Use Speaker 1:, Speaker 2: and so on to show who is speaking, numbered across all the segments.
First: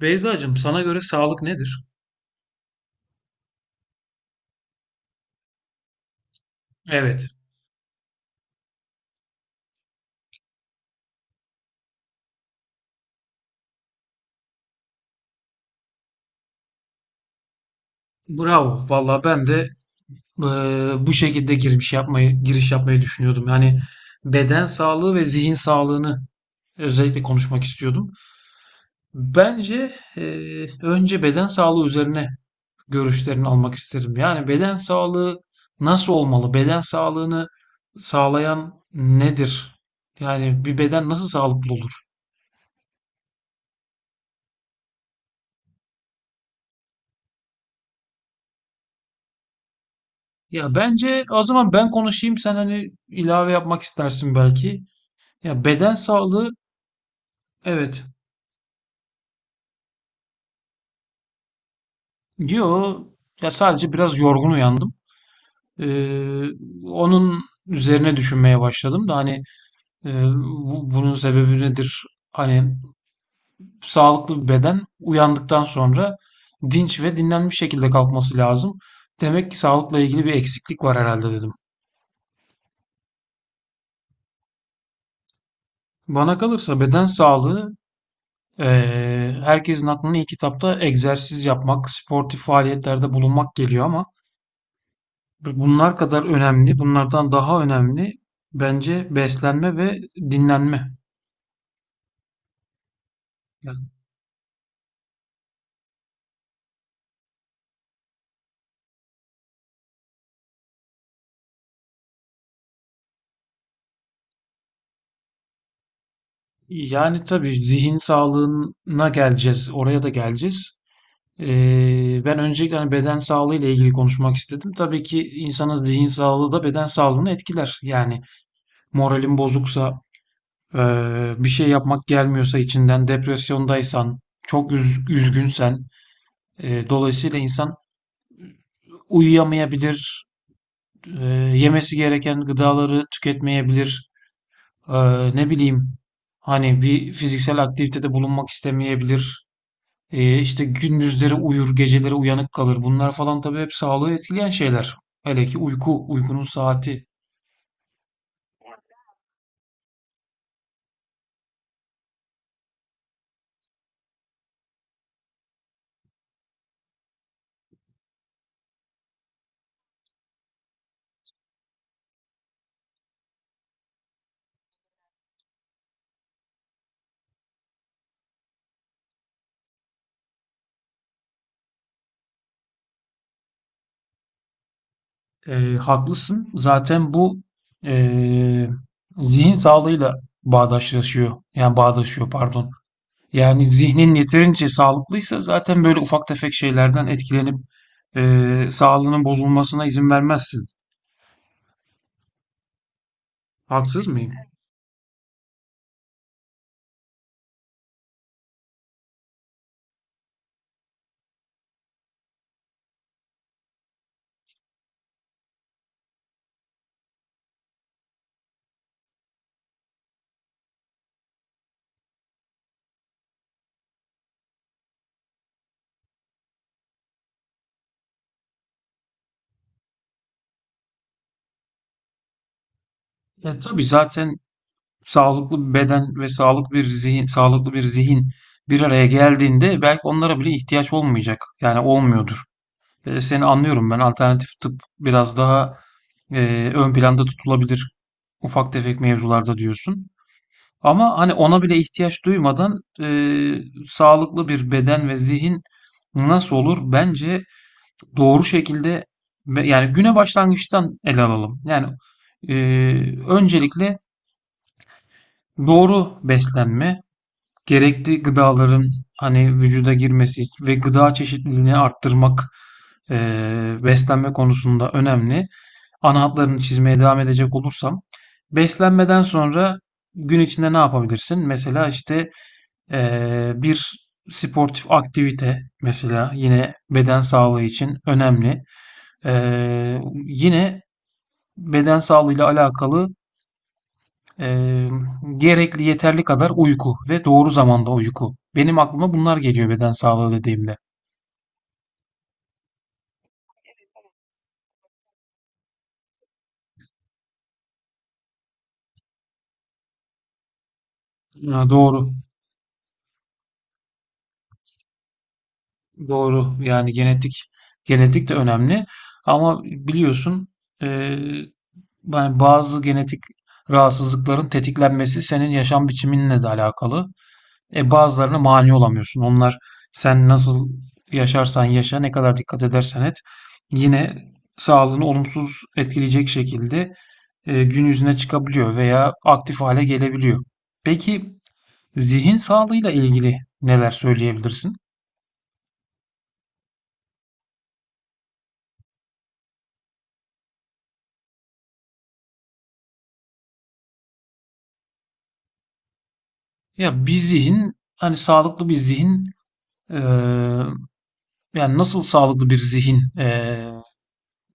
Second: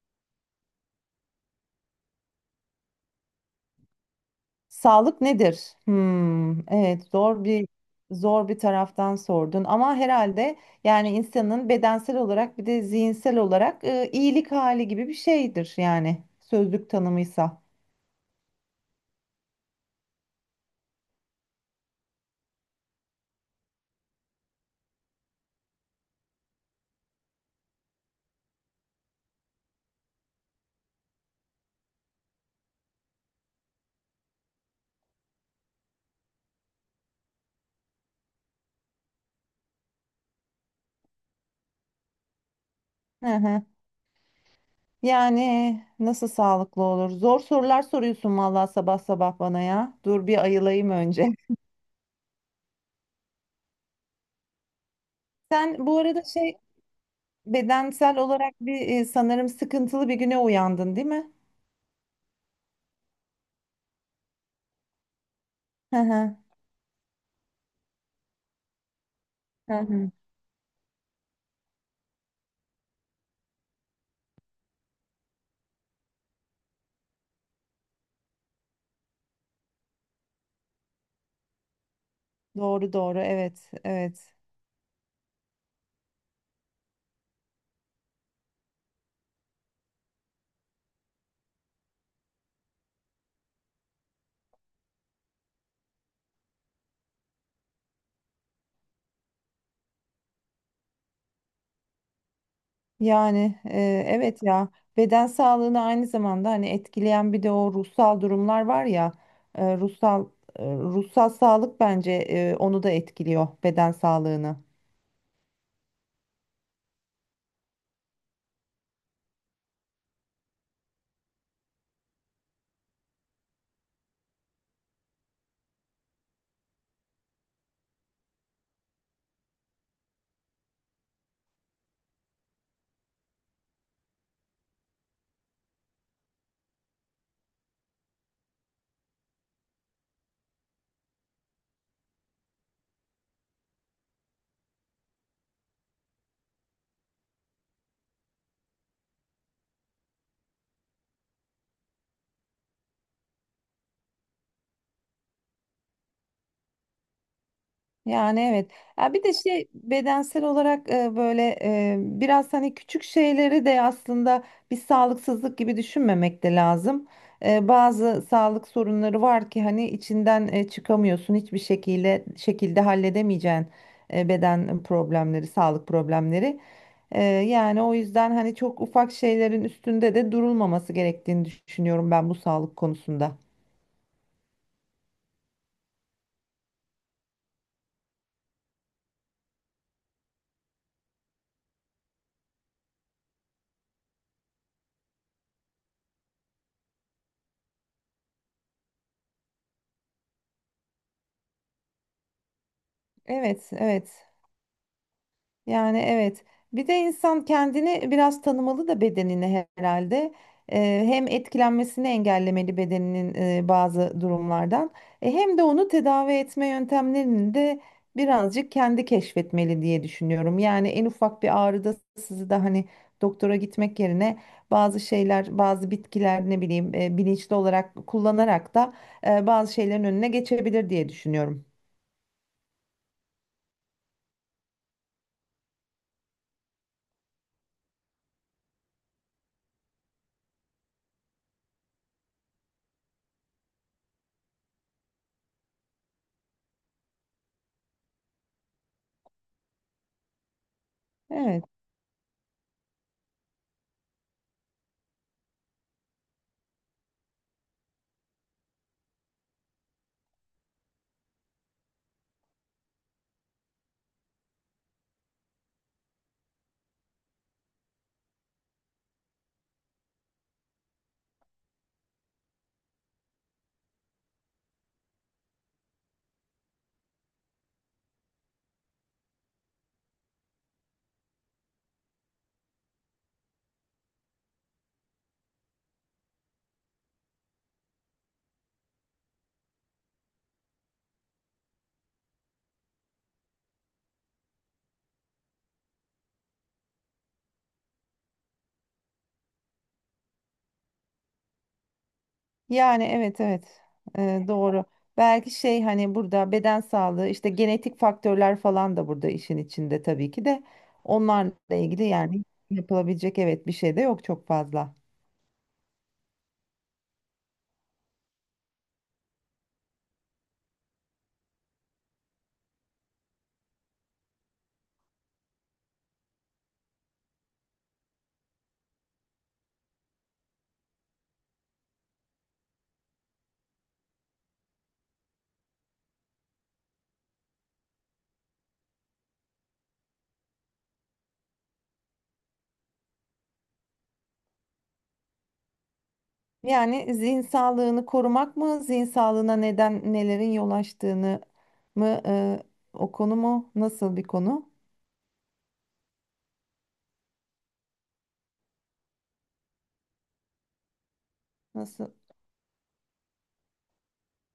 Speaker 1: Beyzacığım, sana göre sağlık nedir?
Speaker 2: Sağlık nedir? Hmm, evet,
Speaker 1: Evet.
Speaker 2: zor bir zor bir taraftan sordun ama herhalde yani insanın bedensel olarak bir de zihinsel olarak iyilik hali gibi bir şeydir, yani sözlük tanımıysa.
Speaker 1: Bravo. Valla ben de bu şekilde giriş yapmayı düşünüyordum. Yani beden sağlığı ve zihin sağlığını özellikle konuşmak istiyordum. Bence önce beden sağlığı üzerine görüşlerini almak isterim. Yani beden sağlığı nasıl olmalı? Beden sağlığını sağlayan nedir? Yani bir beden nasıl sağlıklı olur?
Speaker 2: Hı hı. Yani nasıl sağlıklı olur? Zor sorular soruyorsun vallahi sabah sabah bana ya. Dur bir
Speaker 1: Ya
Speaker 2: ayılayım
Speaker 1: bence
Speaker 2: önce.
Speaker 1: o zaman ben konuşayım, sen hani ilave yapmak istersin belki. Ya
Speaker 2: Sen
Speaker 1: beden
Speaker 2: bu arada
Speaker 1: sağlığı, evet.
Speaker 2: bedensel olarak bir sanırım sıkıntılı bir güne uyandın, değil mi?
Speaker 1: Yo, ya sadece biraz yorgun uyandım.
Speaker 2: Hı hı.
Speaker 1: Ee, Onun üzerine düşünmeye başladım da hani
Speaker 2: Hı hı.
Speaker 1: e, bunun sebebi nedir? Hani sağlıklı bir beden uyandıktan sonra dinç ve dinlenmiş şekilde kalkması lazım. Demek ki sağlıkla ilgili bir eksiklik var herhalde, dedim.
Speaker 2: Doğru doğru, evet evet.
Speaker 1: Bana kalırsa beden sağlığı, e, herkesin aklına ilk kitapta egzersiz yapmak, sportif faaliyetlerde bulunmak geliyor. Ama bunlar kadar önemli, bunlardan daha önemli bence beslenme ve dinlenme.
Speaker 2: Yani
Speaker 1: Yani,
Speaker 2: evet ya, beden sağlığını aynı zamanda hani etkileyen bir de o ruhsal durumlar var ya, e, ruhsal ruhsal sağlık bence onu da etkiliyor, beden sağlığını.
Speaker 1: yani tabii zihin sağlığına geleceğiz, oraya da geleceğiz. Ben öncelikle hani beden sağlığı ile ilgili konuşmak istedim. Tabii ki insanın zihin sağlığı da beden sağlığını etkiler. Yani moralin bozuksa, bir şey yapmak gelmiyorsa içinden, depresyondaysan, çok üzgünsen, dolayısıyla insan uyuyamayabilir, e, yemesi gereken gıdaları tüketmeyebilir. E, Ne bileyim, hani bir fiziksel aktivitede bulunmak istemeyebilir. İşte gündüzleri uyur, geceleri uyanık kalır. Bunlar falan tabii hep sağlığı etkileyen şeyler. Hele ki uyku, uykunun saati.
Speaker 2: Yani evet. Ya bir de bedensel olarak böyle biraz hani küçük şeyleri de aslında bir sağlıksızlık gibi düşünmemek de lazım. Bazı sağlık sorunları var ki hani içinden çıkamıyorsun, hiçbir şekilde halledemeyeceğin beden problemleri, sağlık problemleri. Yani o yüzden hani çok ufak şeylerin üstünde de durulmaması gerektiğini düşünüyorum ben bu sağlık konusunda.
Speaker 1: Haklısın. Zaten bu e, zihin sağlığıyla bağdaşlaşıyor. Yani bağdaşıyor, pardon. Yani zihnin yeterince sağlıklıysa zaten böyle ufak tefek şeylerden etkilenip sağlığının bozulmasına izin vermezsin.
Speaker 2: Evet,
Speaker 1: Haksız
Speaker 2: evet.
Speaker 1: mıyım?
Speaker 2: Yani evet. Bir de insan kendini biraz tanımalı da bedenini herhalde. Hem etkilenmesini engellemeli bedeninin bazı durumlardan. Hem de onu tedavi etme yöntemlerini de birazcık kendi keşfetmeli diye düşünüyorum. Yani en ufak bir ağrıda sizi de hani doktora gitmek yerine bazı şeyler, bazı bitkiler ne bileyim bilinçli olarak kullanarak da bazı şeylerin önüne geçebilir diye düşünüyorum.
Speaker 1: Ya tabii zaten sağlıklı bir beden ve sağlıklı bir zihin, sağlıklı bir zihin bir araya geldiğinde belki onlara bile ihtiyaç olmayacak. Yani olmuyordur. Seni anlıyorum ben. Alternatif tıp biraz daha ön planda tutulabilir ufak tefek mevzularda, diyorsun. Ama hani ona
Speaker 2: Evet.
Speaker 1: bile ihtiyaç duymadan sağlıklı bir beden ve zihin nasıl olur? Bence doğru şekilde, yani güne başlangıçtan ele alalım. Yani öncelikle doğru beslenme, gerekli gıdaların hani vücuda girmesi ve gıda çeşitliliğini arttırmak beslenme konusunda önemli. Ana hatlarını çizmeye devam edecek olursam, beslenmeden sonra gün içinde ne yapabilirsin? Mesela işte bir sportif aktivite mesela yine beden sağlığı için önemli. Yine beden sağlığıyla alakalı e, gerekli yeterli kadar uyku ve doğru zamanda uyku. Benim aklıma bunlar geliyor beden sağlığı dediğimde.
Speaker 2: Yani evet evet doğru. Belki hani burada beden sağlığı işte genetik faktörler falan da burada işin içinde, tabii ki de onlarla
Speaker 1: Ha,
Speaker 2: ilgili
Speaker 1: doğru,
Speaker 2: yani yapılabilecek, evet, bir şey de yok çok fazla.
Speaker 1: doğru. Yani genetik, genetik de önemli. Ama biliyorsun e, yani bazı genetik rahatsızlıkların tetiklenmesi senin yaşam biçiminle de alakalı. E, bazılarına mani olamıyorsun. Onlar sen nasıl yaşarsan yaşa, ne kadar dikkat edersen et, yine sağlığını olumsuz etkileyecek şekilde gün yüzüne çıkabiliyor veya aktif hale gelebiliyor. Peki zihin sağlığıyla ilgili neler söyleyebilirsin?
Speaker 2: Yani zihin sağlığını korumak mı, zihin sağlığına neden nelerin yol açtığını mı o konu mu? Nasıl bir konu?
Speaker 1: Ya bir zihin, hani sağlıklı bir zihin, e, yani nasıl
Speaker 2: Nasıl?
Speaker 1: sağlıklı bir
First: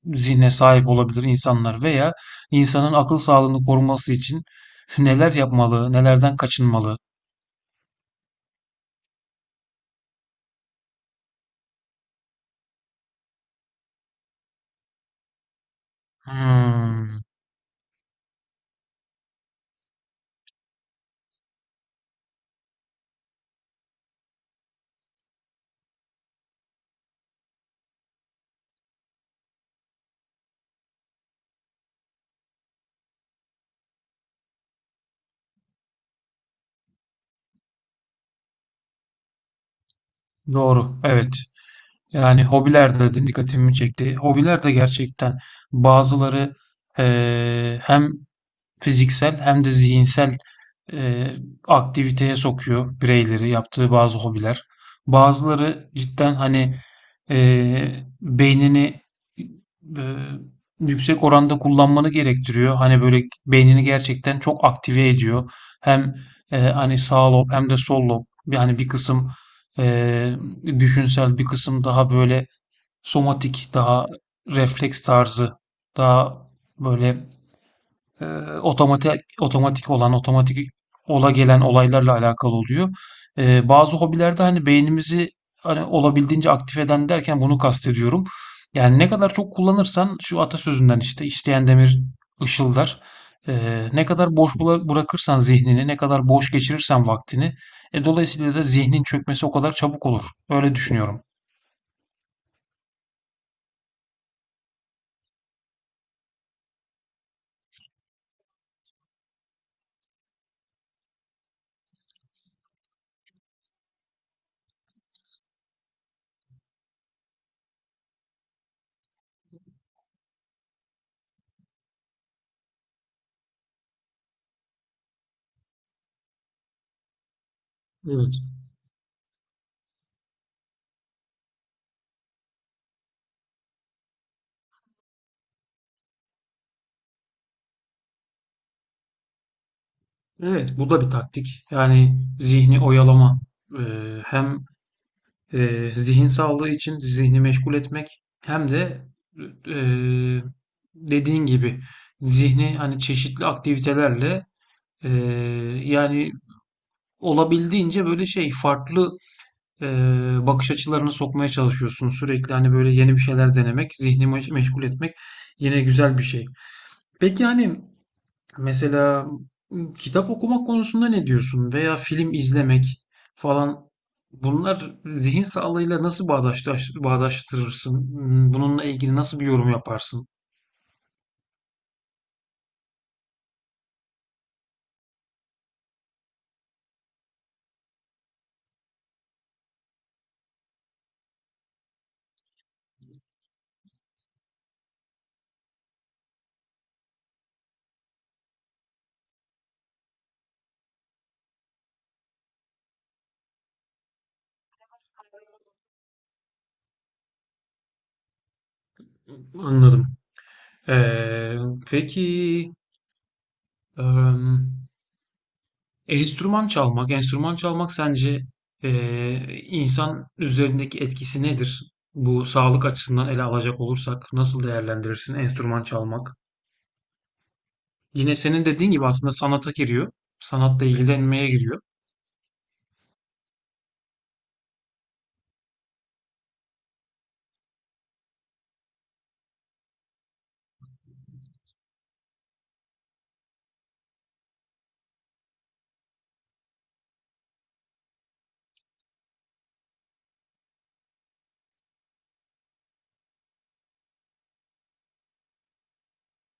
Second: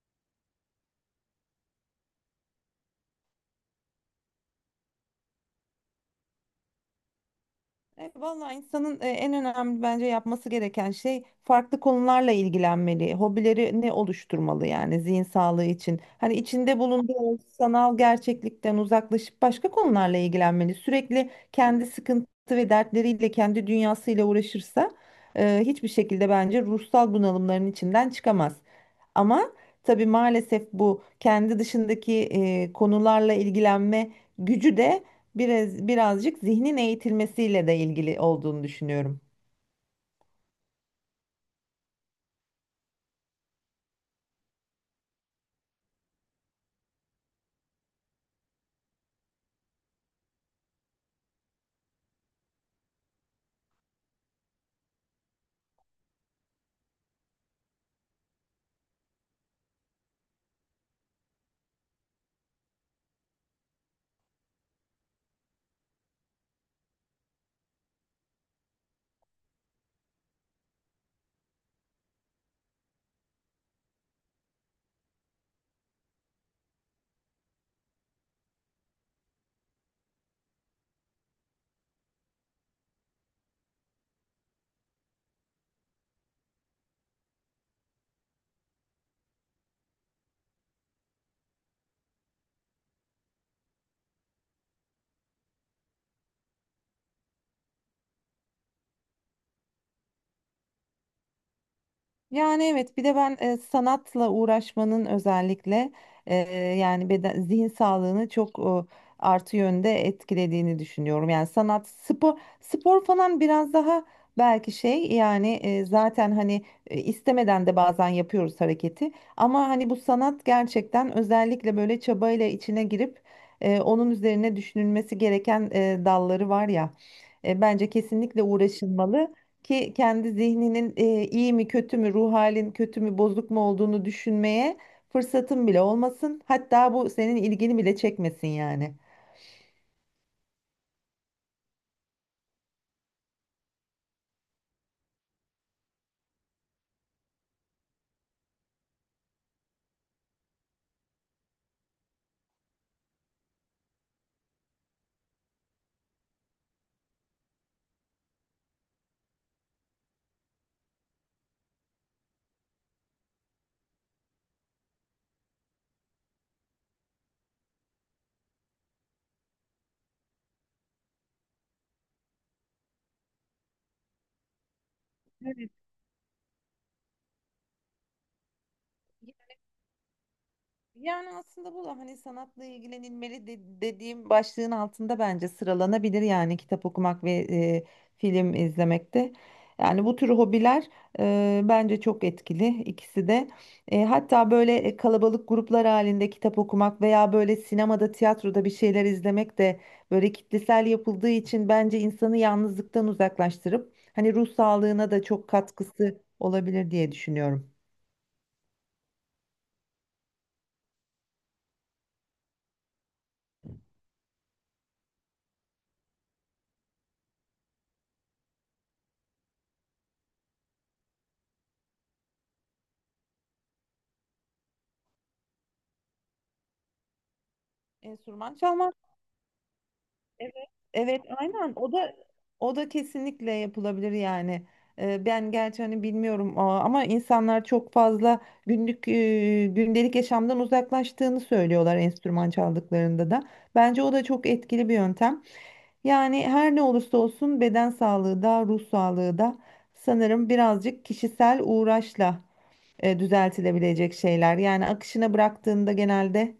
Speaker 1: zihne sahip olabilir insanlar veya insanın akıl sağlığını koruması için neler yapmalı, nelerden kaçınmalı?
Speaker 2: Evet, vallahi insanın en önemli bence yapması gereken şey, farklı konularla ilgilenmeli. Hobilerini oluşturmalı, yani zihin sağlığı için. Hani içinde
Speaker 1: Hmm,
Speaker 2: bulunduğu sanal gerçeklikten uzaklaşıp başka konularla ilgilenmeli. Sürekli kendi sıkıntı ve dertleriyle, kendi dünyasıyla uğraşırsa hiçbir şekilde bence ruhsal bunalımların içinden çıkamaz. Ama tabii maalesef bu kendi dışındaki konularla ilgilenme gücü de birazcık zihnin eğitilmesiyle de ilgili olduğunu düşünüyorum.
Speaker 1: doğru, evet. Yani hobiler de dikkatimi çekti. Hobiler de gerçekten, bazıları hem fiziksel hem de zihinsel e, aktiviteye sokuyor bireyleri, yaptığı bazı hobiler. Bazıları cidden hani e, beynini e, yüksek oranda kullanmanı gerektiriyor. Hani böyle beynini gerçekten çok aktive ediyor. Hem hani sağ lob hem de sol lob, yani bir kısım e, düşünsel, bir kısım daha böyle somatik, daha refleks tarzı, daha böyle e, otomatik ola gelen olaylarla alakalı oluyor. Bazı hobilerde hani beynimizi hani olabildiğince aktif eden derken bunu kastediyorum. Yani ne kadar çok kullanırsan, şu atasözünden işte, işleyen demir ışıldar. Ne kadar boş bırakırsan zihnini, ne kadar boş geçirirsen vaktini, dolayısıyla da zihnin çökmesi o kadar çabuk olur. Öyle düşünüyorum.
Speaker 2: Yani evet, bir de ben sanatla uğraşmanın özellikle e, yani beden zihin sağlığını çok artı yönde etkilediğini düşünüyorum. Yani sanat, spor falan biraz daha belki yani zaten hani istemeden de bazen yapıyoruz hareketi, ama hani bu sanat gerçekten özellikle böyle çabayla içine girip onun üzerine düşünülmesi gereken dalları var ya. Bence
Speaker 1: Evet.
Speaker 2: kesinlikle uğraşılmalı ki kendi zihninin iyi mi kötü mü, ruh halin kötü mü, bozuk mu olduğunu düşünmeye fırsatın bile olmasın. Hatta bu senin ilgini bile çekmesin yani.
Speaker 1: Evet, bu da bir taktik. Yani zihni oyalama. Hem zihin sağlığı için zihni meşgul etmek, hem de e, dediğin gibi zihni hani çeşitli aktivitelerle, e, yani olabildiğince böyle şey, farklı e, bakış açılarına sokmaya çalışıyorsun. Sürekli hani böyle yeni bir şeyler denemek, zihni meşgul etmek yine güzel bir şey. Peki hani, mesela, kitap okumak konusunda ne diyorsun? Veya film izlemek falan. Bunlar zihin
Speaker 2: Evet.
Speaker 1: sağlığıyla nasıl bağdaştırırsın? Bununla ilgili nasıl bir yorum yaparsın?
Speaker 2: Yani aslında bu da hani dediğim başlığın altında bence sıralanabilir, yani kitap okumak ve film izlemek de. Yani bu tür hobiler bence çok etkili ikisi de. Hatta böyle kalabalık gruplar halinde kitap okumak veya böyle sinemada, tiyatroda bir şeyler izlemek de böyle kitlesel yapıldığı için bence insanı yalnızlıktan uzaklaştırıp hani ruh sağlığına da çok katkısı olabilir diye düşünüyorum.
Speaker 1: Anladım. Ee, peki em, enstrüman çalmak sence e, insan üzerindeki etkisi nedir? Bu sağlık açısından ele alacak olursak nasıl değerlendirirsin enstrüman çalmak? Yine
Speaker 2: Enstrüman
Speaker 1: senin dediğin
Speaker 2: çalmak.
Speaker 1: gibi aslında sanata giriyor.
Speaker 2: Evet,
Speaker 1: Sanatla
Speaker 2: evet,
Speaker 1: ilgilenmeye
Speaker 2: aynen,
Speaker 1: giriyor.
Speaker 2: o da kesinlikle yapılabilir yani. Ben gerçi hani bilmiyorum ama insanlar çok fazla günlük gündelik yaşamdan uzaklaştığını söylüyorlar enstrüman çaldıklarında da. Bence o da çok etkili bir yöntem. Yani her ne olursa olsun beden sağlığı da ruh sağlığı da sanırım birazcık kişisel uğraşla düzeltilebilecek şeyler. Yani akışına bıraktığında genelde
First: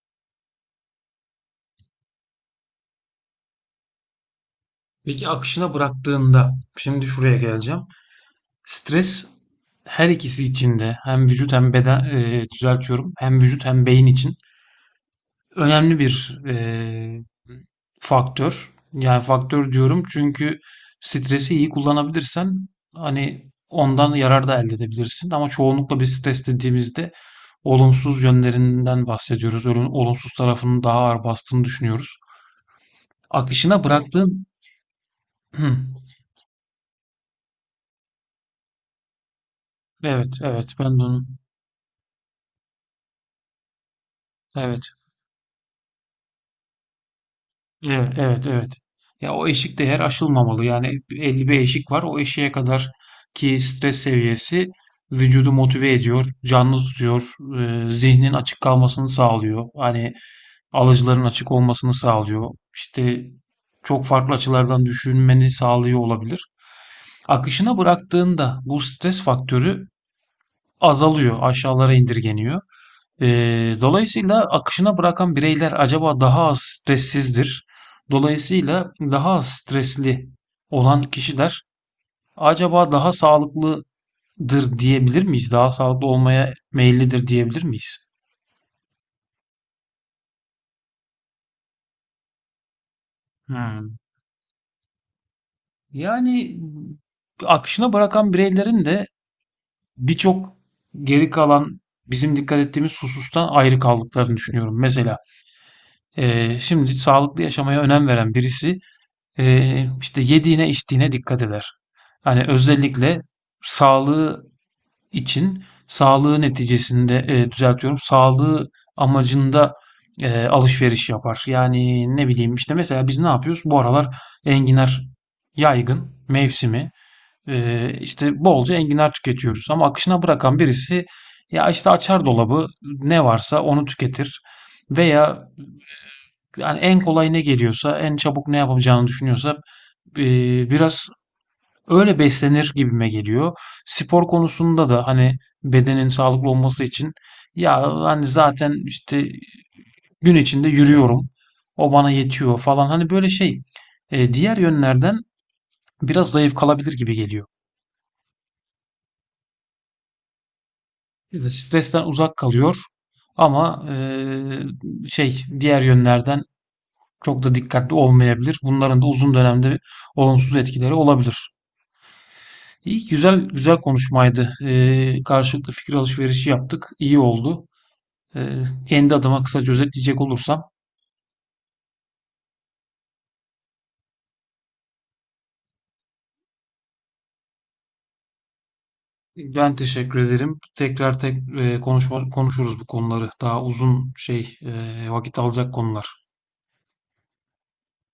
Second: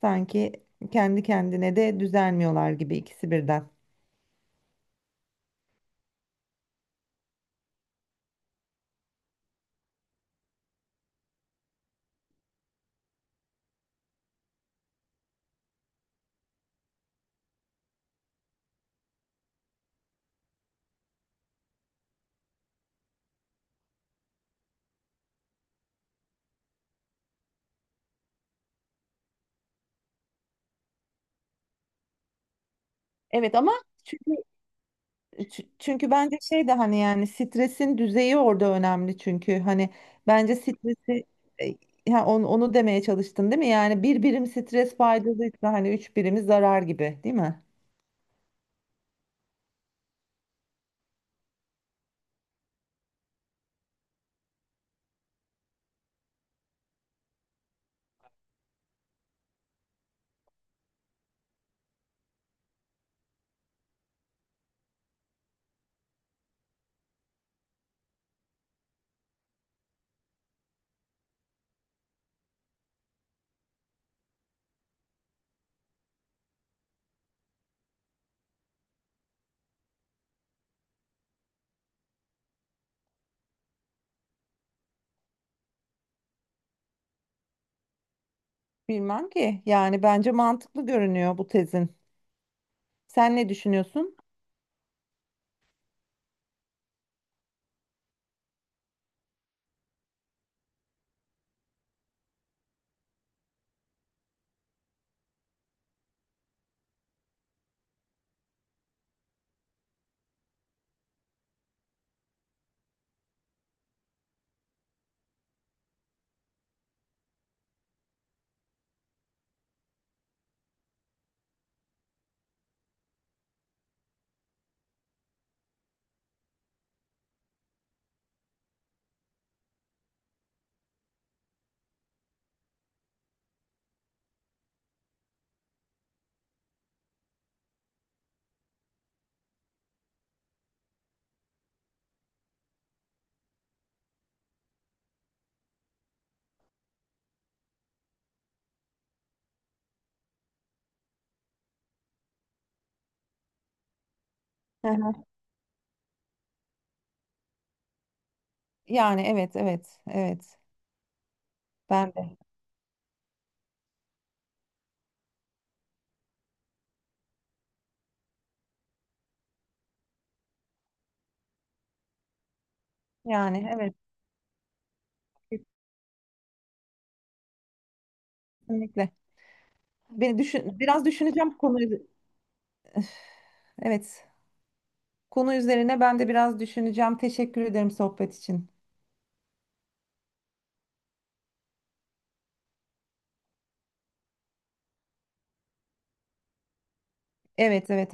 Speaker 2: sanki kendi kendine de düzelmiyorlar gibi ikisi birden.
Speaker 1: Peki akışına bıraktığında, şimdi şuraya geleceğim. Stres her ikisi için de, hem vücut hem beden, düzeltiyorum, hem vücut hem beyin için önemli bir faktör. Yani faktör diyorum çünkü stresi iyi kullanabilirsen hani ondan yarar da elde edebilirsin. Ama çoğunlukla bir stres dediğimizde olumsuz yönlerinden bahsediyoruz. Olumsuz tarafının daha ağır bastığını düşünüyoruz.
Speaker 2: Evet ama
Speaker 1: Akışına
Speaker 2: çünkü
Speaker 1: bıraktığın... Hı,
Speaker 2: çünkü bence şey de hani yani stresin düzeyi orada önemli çünkü hani
Speaker 1: evet,
Speaker 2: bence
Speaker 1: evet ben de
Speaker 2: stresi
Speaker 1: onu...
Speaker 2: ha, onu demeye çalıştın değil mi? Yani bir birim
Speaker 1: Evet.
Speaker 2: stres faydalıysa hani üç birimi zarar gibi, değil mi?
Speaker 1: Evet, evet, evet. Ya o eşik değer aşılmamalı. Yani belli bir eşik var. O eşiğe kadar ki stres seviyesi vücudu motive ediyor, canlı tutuyor, zihnin açık kalmasını sağlıyor. Hani alıcıların açık olmasını sağlıyor. İşte çok farklı açılardan düşünmeni sağlıyor olabilir. Akışına bıraktığında bu stres faktörü azalıyor, aşağılara indirgeniyor. Dolayısıyla akışına bırakan bireyler acaba daha az stressizdir. Dolayısıyla daha az stresli olan kişiler acaba daha sağlıklıdır diyebilir miyiz? Daha sağlıklı olmaya meyillidir diyebilir miyiz?
Speaker 2: Bilmem ki, yani bence mantıklı görünüyor bu tezin. Sen ne
Speaker 1: Hmm.
Speaker 2: düşünüyorsun?
Speaker 1: Yani akışına bırakan bireylerin de birçok geri kalan bizim dikkat ettiğimiz husustan ayrı kaldıklarını düşünüyorum. Mesela şimdi sağlıklı yaşamaya önem veren birisi işte yediğine içtiğine dikkat eder. Hani özellikle sağlığı için, sağlığı neticesinde, düzeltiyorum. Sağlığı amacında alışveriş yapar. Yani ne bileyim, işte mesela biz ne yapıyoruz? Bu aralar enginar yaygın mevsimi. İşte bolca enginar tüketiyoruz. Ama akışına bırakan birisi, ya işte açar dolabı, ne varsa onu tüketir. Veya yani en kolay ne geliyorsa, en çabuk ne yapacağını düşünüyorsa, biraz öyle beslenir gibime geliyor. Spor konusunda da hani bedenin sağlıklı olması için, ya hani zaten işte gün içinde yürüyorum, o bana yetiyor falan. Hani böyle şey diğer
Speaker 2: Hı hı.
Speaker 1: yönlerden biraz zayıf kalabilir gibi geliyor.
Speaker 2: Yani evet evet evet,
Speaker 1: Evet. Stresten
Speaker 2: ben
Speaker 1: uzak
Speaker 2: de
Speaker 1: kalıyor ama şey, diğer yönlerden çok da dikkatli olmayabilir. Bunların da uzun dönemde olumsuz etkileri olabilir. İyi, güzel
Speaker 2: yani
Speaker 1: güzel
Speaker 2: evet,
Speaker 1: konuşmaydı. Karşılıklı fikir alışverişi yaptık. İyi oldu. Ee,
Speaker 2: kesinlikle.
Speaker 1: Kendi adıma kısaca özetleyecek
Speaker 2: Beni
Speaker 1: olursam,
Speaker 2: düşün, biraz düşüneceğim konu. Evet, konu üzerine ben de biraz düşüneceğim. Teşekkür ederim sohbet için.
Speaker 1: ben teşekkür ederim. Tekrar konuşuruz bu konuları. Daha uzun şey, vakit alacak konular.
Speaker 2: Evet, evet.